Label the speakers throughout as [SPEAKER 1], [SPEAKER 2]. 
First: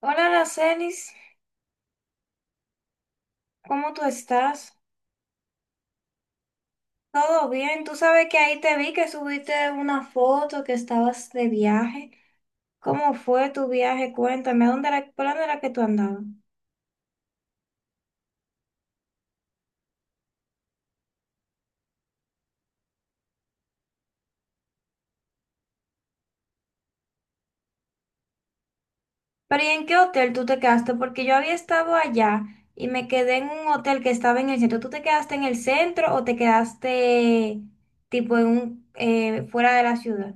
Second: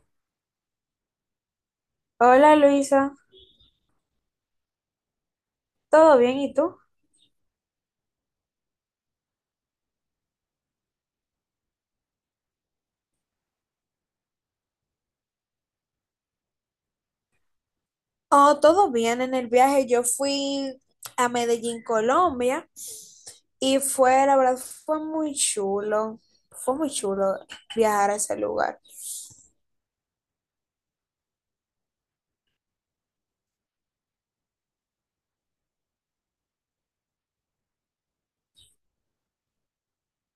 [SPEAKER 1] Hola, Aracelis,
[SPEAKER 2] Hola Luisa,
[SPEAKER 1] ¿cómo tú estás?
[SPEAKER 2] ¿todo bien? ¿Y tú?
[SPEAKER 1] ¿Todo bien? Tú sabes que ahí te vi que subiste una foto que estabas de viaje. ¿Cómo fue tu viaje? Cuéntame, ¿a dónde era, por dónde era que tú andabas?
[SPEAKER 2] Oh, todo bien en el viaje. Yo fui a Medellín, Colombia, y fue, la verdad, fue muy chulo. Fue muy chulo viajar a ese lugar.
[SPEAKER 1] Pero ¿y en qué hotel tú te quedaste? Porque yo había estado allá y me quedé en un hotel que estaba en el centro. ¿Tú te quedaste en el centro o te quedaste tipo en un fuera de la ciudad?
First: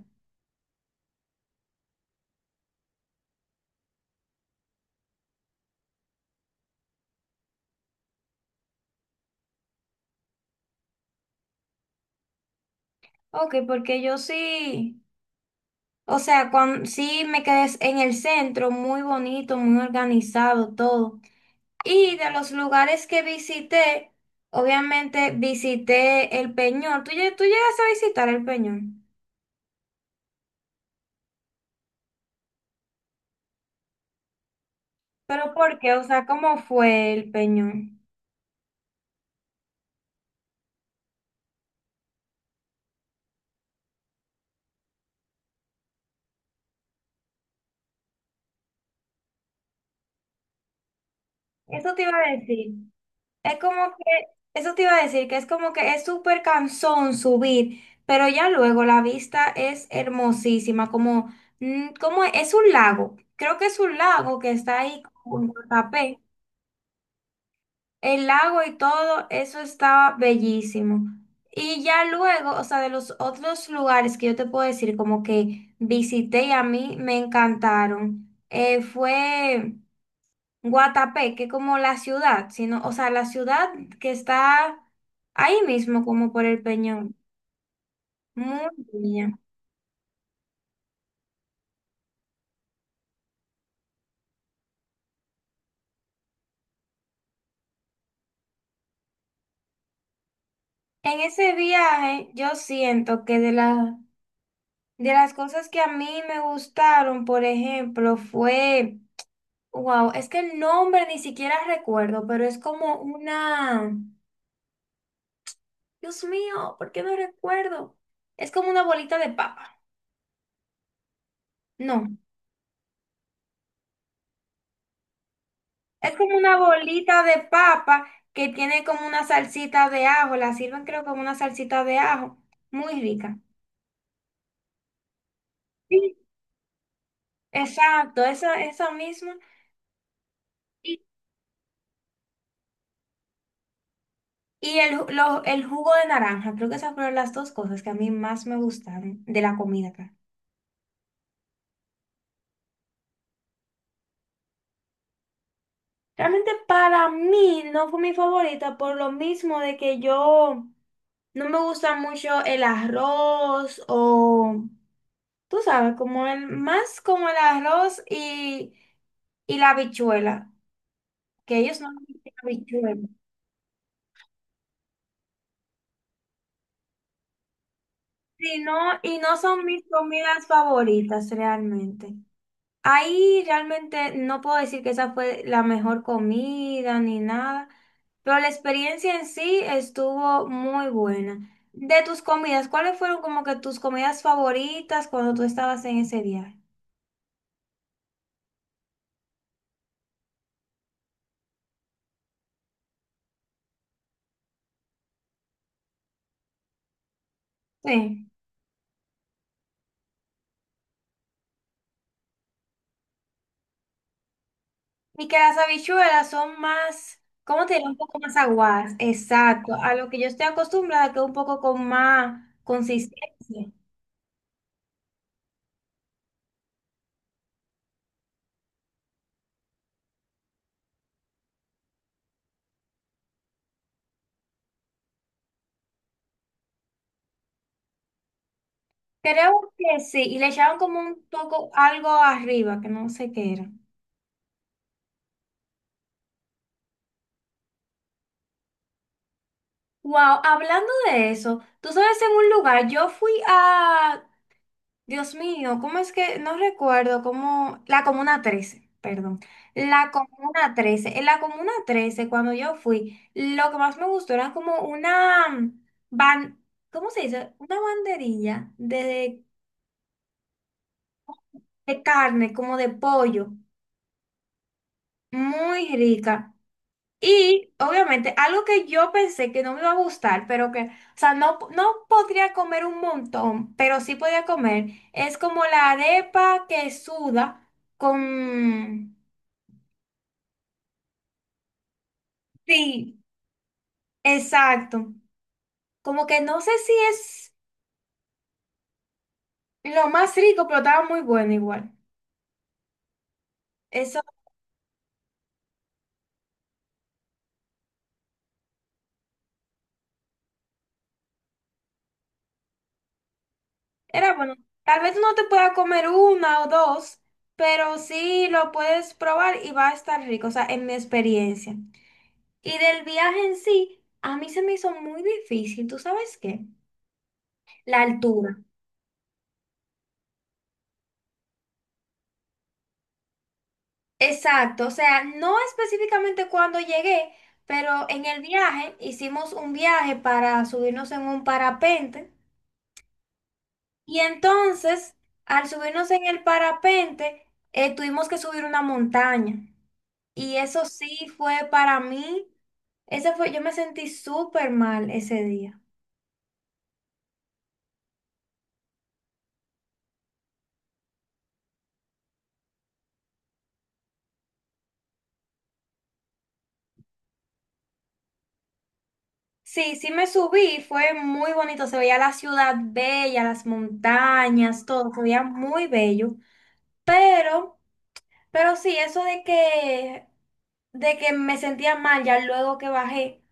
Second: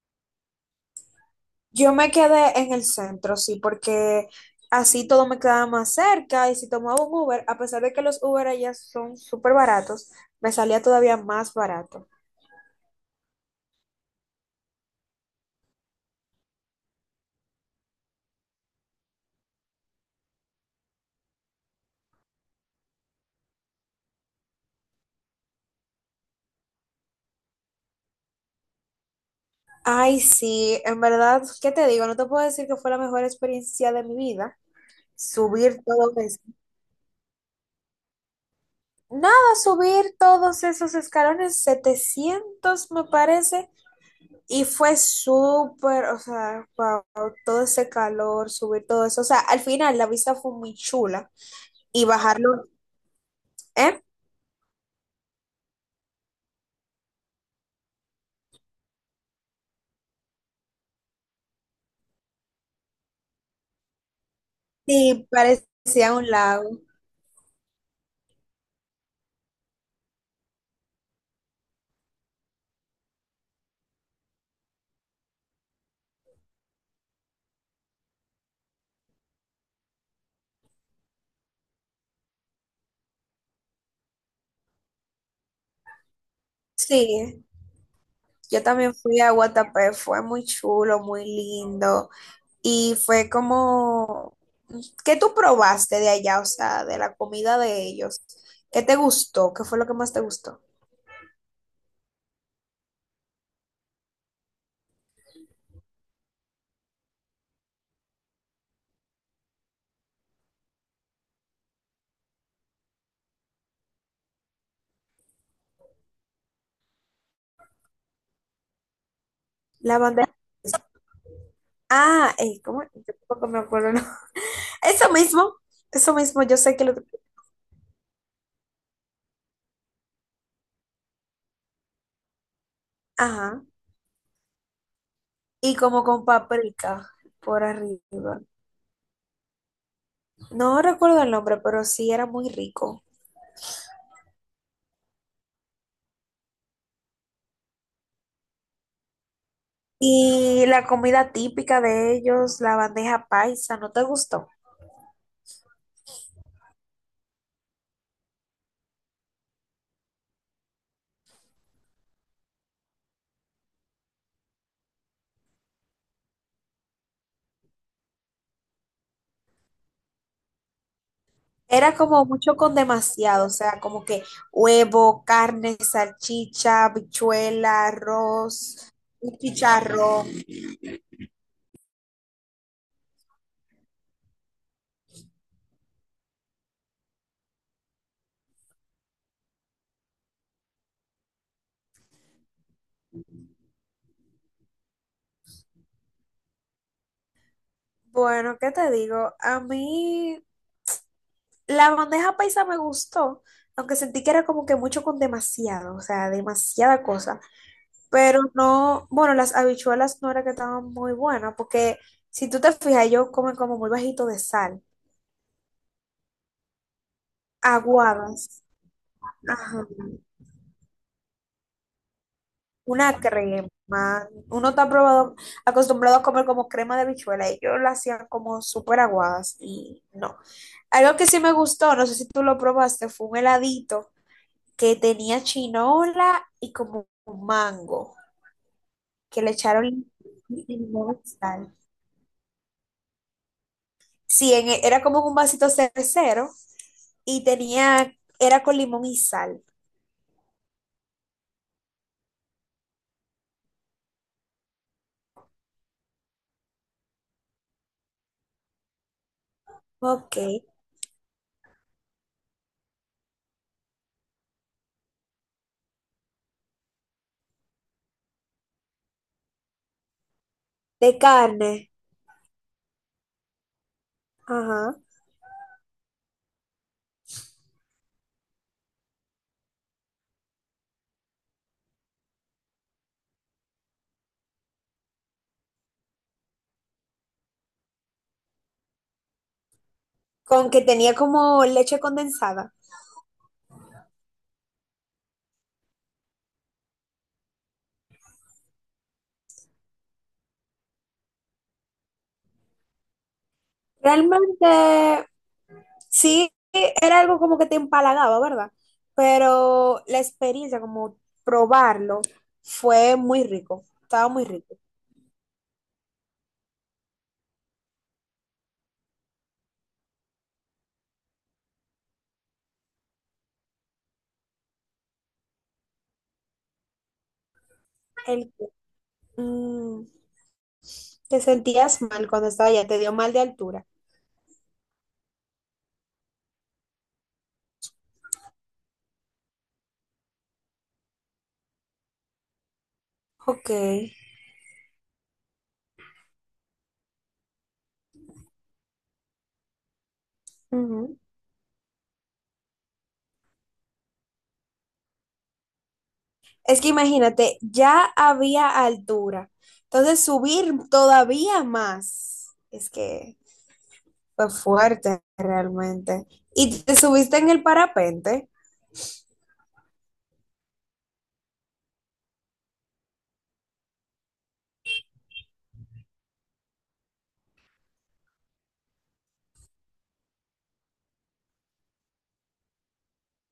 [SPEAKER 2] Yo me quedé en el centro, sí, porque así todo me quedaba más cerca y si tomaba un Uber, a pesar de que los Uber allá son súper baratos, me salía todavía más barato.
[SPEAKER 1] Ok, porque yo sí. O sea, cuando, sí me quedé en el centro, muy bonito, muy organizado, todo. Y de los lugares que visité, obviamente visité el Peñón. ¿Tú, tú llegaste a visitar el Peñón?
[SPEAKER 2] Ay, sí, en verdad, ¿qué te digo? No te puedo decir que fue la mejor experiencia de mi vida
[SPEAKER 1] ¿Pero por
[SPEAKER 2] subir
[SPEAKER 1] qué? O
[SPEAKER 2] todo
[SPEAKER 1] sea,
[SPEAKER 2] eso.
[SPEAKER 1] ¿cómo fue el Peñón?
[SPEAKER 2] Nada, subir todos esos escalones, 700 me parece. Y fue súper, o sea, wow, todo ese calor, subir todo eso. O sea, al final la vista fue muy chula.
[SPEAKER 1] Eso te
[SPEAKER 2] Y
[SPEAKER 1] iba a
[SPEAKER 2] bajarlo,
[SPEAKER 1] decir. Es como
[SPEAKER 2] ¿eh?
[SPEAKER 1] que, eso te iba a decir, que es como que es súper cansón subir, pero ya luego la vista es hermosísima, como, mm, como es un lago. Creo que es un lago que está ahí
[SPEAKER 2] Sí,
[SPEAKER 1] como en
[SPEAKER 2] parecía
[SPEAKER 1] Guatapé.
[SPEAKER 2] un lago.
[SPEAKER 1] El lago y todo, eso estaba bellísimo. Y ya luego, o sea, de los otros lugares que yo te puedo decir, como que visité y a mí me encantaron, fue Guatapé, que como la ciudad, sino, o sea, la ciudad que está ahí mismo, como por el Peñón.
[SPEAKER 2] Sí, yo
[SPEAKER 1] Muy
[SPEAKER 2] también fui a
[SPEAKER 1] bien.
[SPEAKER 2] Guatapé, fue muy chulo, muy lindo. Y fue como, ¿qué tú probaste de allá? O sea, de la comida de ellos. ¿Qué te gustó? ¿Qué fue lo que más te gustó?
[SPEAKER 1] En ese viaje, yo siento que de las cosas que a mí me gustaron, por ejemplo, fue... Wow, es que el nombre ni siquiera recuerdo, pero es como una... Dios mío, ¿por qué no recuerdo? Es como una bolita de papa.
[SPEAKER 2] La bandeja.
[SPEAKER 1] No,
[SPEAKER 2] Ah, ¿cómo? Yo tampoco me acuerdo, ¿no? Eso mismo, eso
[SPEAKER 1] es como
[SPEAKER 2] mismo,
[SPEAKER 1] una
[SPEAKER 2] yo sé que lo.
[SPEAKER 1] bolita de papa que tiene como una salsita de ajo. La sirven creo como una salsita de ajo. Muy rica.
[SPEAKER 2] Ajá. Y como
[SPEAKER 1] Sí.
[SPEAKER 2] con paprika por
[SPEAKER 1] Exacto,
[SPEAKER 2] arriba.
[SPEAKER 1] esa misma.
[SPEAKER 2] No
[SPEAKER 1] Y,
[SPEAKER 2] recuerdo el nombre, pero sí era muy rico.
[SPEAKER 1] el jugo de naranja. Creo que esas fueron las dos cosas que a mí más me gustaron de la comida.
[SPEAKER 2] Y la comida típica de ellos, la bandeja paisa, ¿no te gustó?
[SPEAKER 1] Realmente para mí no fue mi favorita por lo mismo de que yo no me gusta mucho el arroz o, tú sabes, como el, más como el arroz y la habichuela, que ellos no
[SPEAKER 2] Era
[SPEAKER 1] me
[SPEAKER 2] como
[SPEAKER 1] dicen
[SPEAKER 2] mucho con
[SPEAKER 1] habichuela.
[SPEAKER 2] demasiado, o sea, como que huevo, carne, salchicha, habichuela,
[SPEAKER 1] Sí, no,
[SPEAKER 2] arroz,
[SPEAKER 1] y no
[SPEAKER 2] un
[SPEAKER 1] son mis
[SPEAKER 2] chicharrón.
[SPEAKER 1] comidas favoritas realmente. Ahí realmente no puedo decir que esa fue la mejor comida ni nada, pero la experiencia en sí estuvo muy buena. De tus comidas, ¿cuáles fueron como que tus comidas favoritas cuando tú estabas en ese viaje?
[SPEAKER 2] Bueno, ¿qué te digo? A mí la bandeja paisa me gustó, aunque sentí que era como que mucho con demasiado, o sea, demasiada cosa.
[SPEAKER 1] Sí.
[SPEAKER 2] Pero no, bueno, las habichuelas no era que estaban muy buenas, porque si tú te fijas, ellos comen como muy bajito de sal,
[SPEAKER 1] Y que las habichuelas son más, ¿cómo te diré? Un poco más
[SPEAKER 2] aguadas,
[SPEAKER 1] aguadas. Exacto,
[SPEAKER 2] ajá,
[SPEAKER 1] a lo que yo estoy acostumbrada, que es un poco con más consistencia.
[SPEAKER 2] una crema. Uno está probado, acostumbrado a comer como crema de habichuela, ellos la hacían como súper aguadas y no. Algo que sí me gustó, no sé si tú lo probaste, fue un heladito que tenía chinola y como mango. Que le
[SPEAKER 1] Creo
[SPEAKER 2] echaron
[SPEAKER 1] que sí, y le echaban como
[SPEAKER 2] limón
[SPEAKER 1] un
[SPEAKER 2] y
[SPEAKER 1] poco
[SPEAKER 2] sal.
[SPEAKER 1] algo arriba, que no sé qué era.
[SPEAKER 2] Sí, era como un vasito cervecero y tenía, era con limón y sal.
[SPEAKER 1] Wow, hablando de eso, tú sabes, en un lugar, yo fui a... Dios mío, ¿cómo es que? No recuerdo, cómo, la Comuna Trece, perdón, la
[SPEAKER 2] Ok.
[SPEAKER 1] Comuna Trece. En la Comuna Trece cuando yo fui, lo que más me gustó era como una, mm, ban, ¿cómo se dice? Una banderilla
[SPEAKER 2] De carne.
[SPEAKER 1] de carne, como de pollo,
[SPEAKER 2] Ajá.
[SPEAKER 1] muy rica. Y obviamente algo que yo pensé que no me iba a gustar, pero que, o sea, no, no podría comer un montón, pero sí podría comer, es como la arepa que suda con...
[SPEAKER 2] Con que tenía como leche condensada.
[SPEAKER 1] Sí, exacto. Como que no sé si es lo más rico, pero estaba muy bueno igual. Eso
[SPEAKER 2] Realmente, sí, era algo como que te empalagaba, ¿verdad? Pero la experiencia, como probarlo, fue muy rico. Estaba
[SPEAKER 1] era
[SPEAKER 2] muy
[SPEAKER 1] bueno.
[SPEAKER 2] rico.
[SPEAKER 1] Tal vez no te pueda comer una o dos, pero sí lo puedes probar y va a estar rico, o sea, en mi experiencia. Y del viaje en sí, a mí se me hizo muy difícil, ¿tú sabes qué? La
[SPEAKER 2] El,
[SPEAKER 1] altura.
[SPEAKER 2] mm, te sentías mal cuando estaba allá, te dio mal de altura.
[SPEAKER 1] Exacto, o sea, no específicamente cuando llegué, pero en el viaje hicimos un viaje para subirnos en un parapente
[SPEAKER 2] Ok.
[SPEAKER 1] y entonces al subirnos en el parapente tuvimos que subir una montaña y eso
[SPEAKER 2] Ujú.
[SPEAKER 1] sí fue para mí, ese fue, yo me sentí súper mal ese día.
[SPEAKER 2] Es que imagínate, ya había altura. Entonces subir todavía más. Es que fue fuerte realmente. ¿Y te subiste en el parapente?
[SPEAKER 1] Sí, sí me subí, fue muy bonito, se veía la ciudad bella, las montañas, todo, se veía muy bello, pero, pero sí, eso de que me sentía mal ya luego que bajé,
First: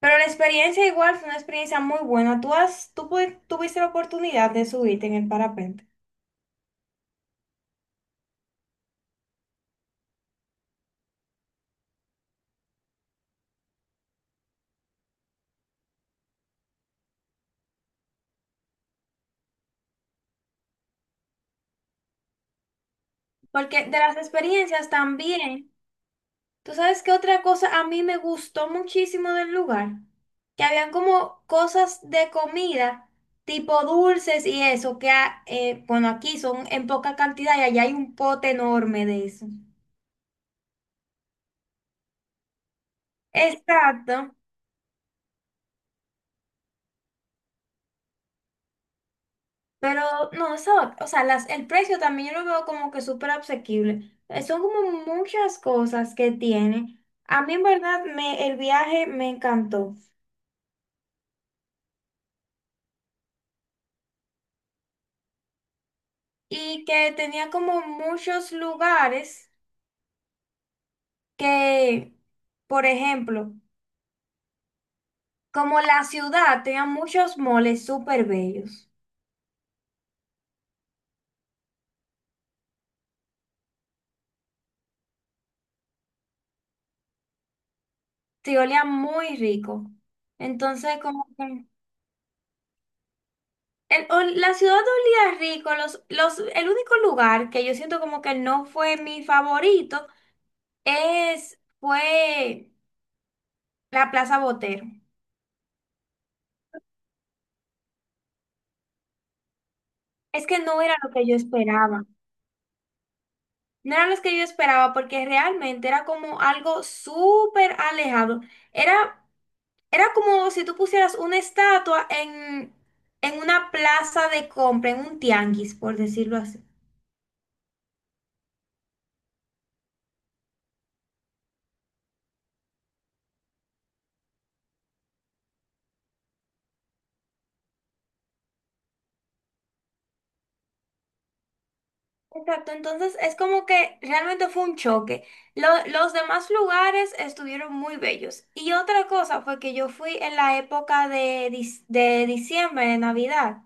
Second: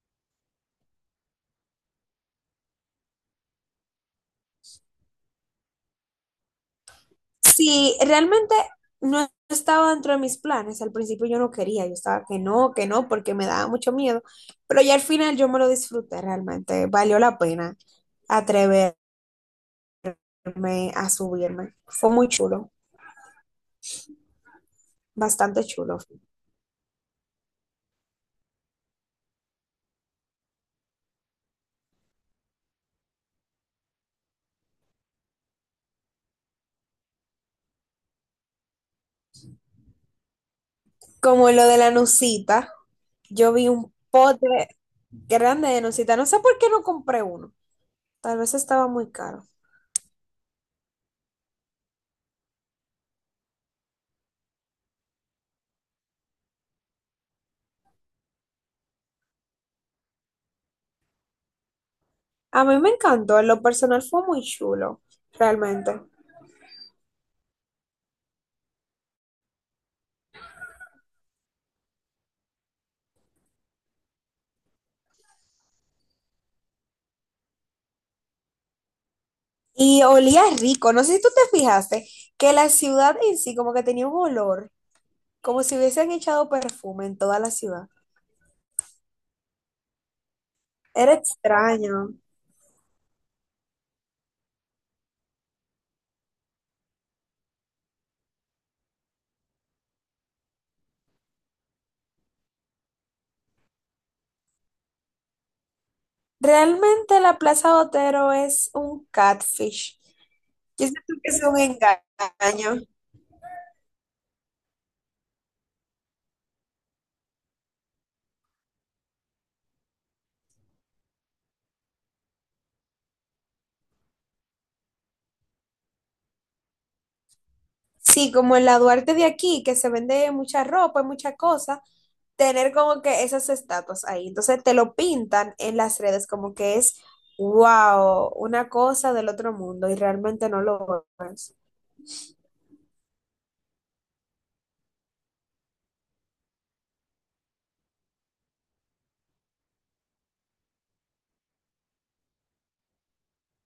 [SPEAKER 1] pero la experiencia igual fue una experiencia muy buena, tú has, tú pu- tuviste la oportunidad de subirte en el parapente.
[SPEAKER 2] Sí, realmente no estaba dentro de mis planes. Al principio yo no quería, yo estaba que no, porque me daba mucho miedo. Pero ya al final yo me lo disfruté realmente. Valió la pena atreverme a subirme. Fue muy chulo,
[SPEAKER 1] Porque de las experiencias
[SPEAKER 2] bastante
[SPEAKER 1] también,
[SPEAKER 2] chulo.
[SPEAKER 1] tú sabes que otra cosa a mí me gustó muchísimo del lugar, que habían como cosas de comida, tipo dulces y eso, bueno, aquí son en poca cantidad y allá hay un pote enorme de eso.
[SPEAKER 2] Como lo de la nucita, yo vi un
[SPEAKER 1] Exacto,
[SPEAKER 2] pote grande de nucita. No sé por qué no compré uno. Tal vez estaba muy caro.
[SPEAKER 1] pero no, eso, o sea, las, el precio también yo lo veo como que súper asequible. Son como muchas cosas que tiene. A mí en verdad me, el viaje me encantó.
[SPEAKER 2] A mí me encantó, en lo personal fue muy chulo, realmente.
[SPEAKER 1] Y que tenía como muchos lugares que, por ejemplo, como la ciudad tenía muchos moles súper bellos,
[SPEAKER 2] Y olía rico. No sé si tú te fijaste que la ciudad en sí como que tenía un olor, como si hubiesen echado perfume en toda la ciudad.
[SPEAKER 1] sí, olía muy rico. Entonces,
[SPEAKER 2] Era
[SPEAKER 1] como que
[SPEAKER 2] extraño.
[SPEAKER 1] o la ciudad olía rico, los, el único lugar que yo siento como que no fue mi favorito es, fue la Plaza Botero.
[SPEAKER 2] Realmente la Plaza Botero es un catfish.
[SPEAKER 1] Es que no
[SPEAKER 2] Yo
[SPEAKER 1] era lo
[SPEAKER 2] siento
[SPEAKER 1] que
[SPEAKER 2] que
[SPEAKER 1] yo
[SPEAKER 2] es un
[SPEAKER 1] esperaba.
[SPEAKER 2] engaño.
[SPEAKER 1] No eran los que yo esperaba porque realmente era como algo súper alejado. Era, era como si tú pusieras una estatua en una plaza de compra, en un tianguis, por decirlo así.
[SPEAKER 2] Sí, como en la Duarte de aquí, que se vende mucha ropa y muchas cosas, tener como que esas estatuas ahí. Entonces te lo pintan en las redes como que es, wow, una cosa del otro mundo y realmente no lo es.
[SPEAKER 1] Exacto, entonces es como que realmente fue un choque. Los demás lugares estuvieron muy bellos. Y otra cosa fue que yo fui en la época de, de diciembre, de Navidad.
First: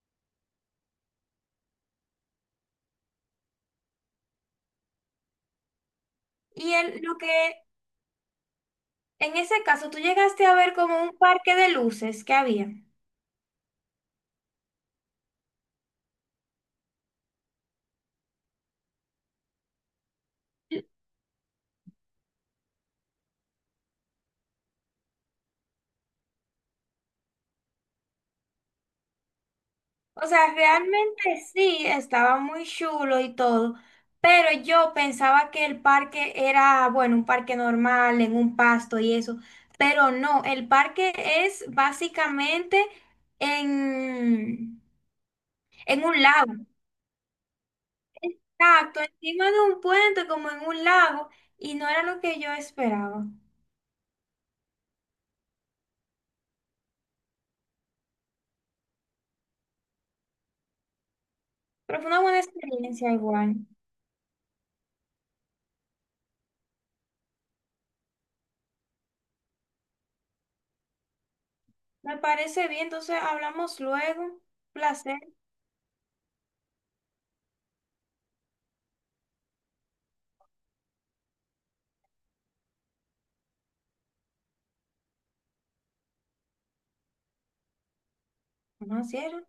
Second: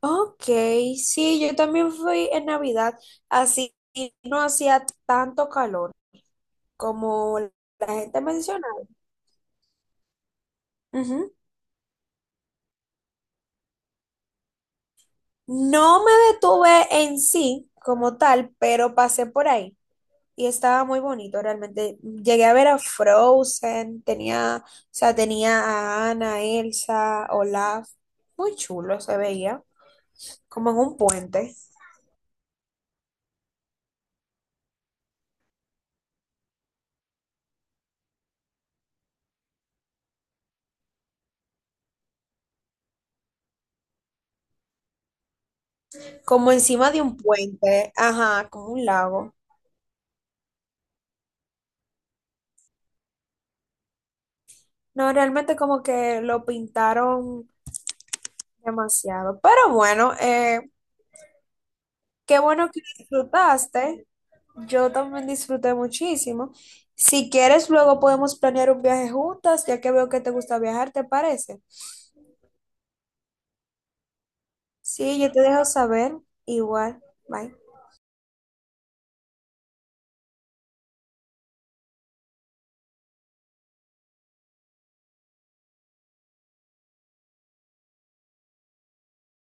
[SPEAKER 2] Ok, sí, yo también fui en Navidad, así no hacía tanto calor
[SPEAKER 1] Y el, lo que
[SPEAKER 2] como la gente mencionaba.
[SPEAKER 1] en ese caso tú llegaste a ver como un
[SPEAKER 2] Ujú.
[SPEAKER 1] parque de luces que había.
[SPEAKER 2] No me detuve en sí como tal, pero pasé por ahí. Y estaba muy bonito realmente. Llegué a ver a Frozen, tenía, o sea, tenía a Anna, Elsa, Olaf. Muy chulo se veía,
[SPEAKER 1] O sea,
[SPEAKER 2] como en un
[SPEAKER 1] realmente
[SPEAKER 2] puente,
[SPEAKER 1] sí, estaba muy chulo y todo, pero yo pensaba que el parque era, bueno, un parque normal, en un pasto y eso, pero no, el parque es básicamente en, en un
[SPEAKER 2] como
[SPEAKER 1] lago.
[SPEAKER 2] encima de un puente, ajá, como un
[SPEAKER 1] Exacto,
[SPEAKER 2] lago.
[SPEAKER 1] encima de un puente como en un lago y no era lo que yo esperaba.
[SPEAKER 2] No, realmente como que lo pintaron demasiado. Pero bueno,
[SPEAKER 1] Pero fue una
[SPEAKER 2] qué
[SPEAKER 1] buena
[SPEAKER 2] bueno que
[SPEAKER 1] experiencia igual.
[SPEAKER 2] disfrutaste. Yo también disfruté muchísimo. Si quieres, luego podemos planear un viaje juntas, ya que veo que te gusta viajar, ¿te parece?
[SPEAKER 1] Me parece bien, entonces hablamos luego. Placer.
[SPEAKER 2] Sí, yo te dejo saber. Igual. Bye.
[SPEAKER 1] No, cierre.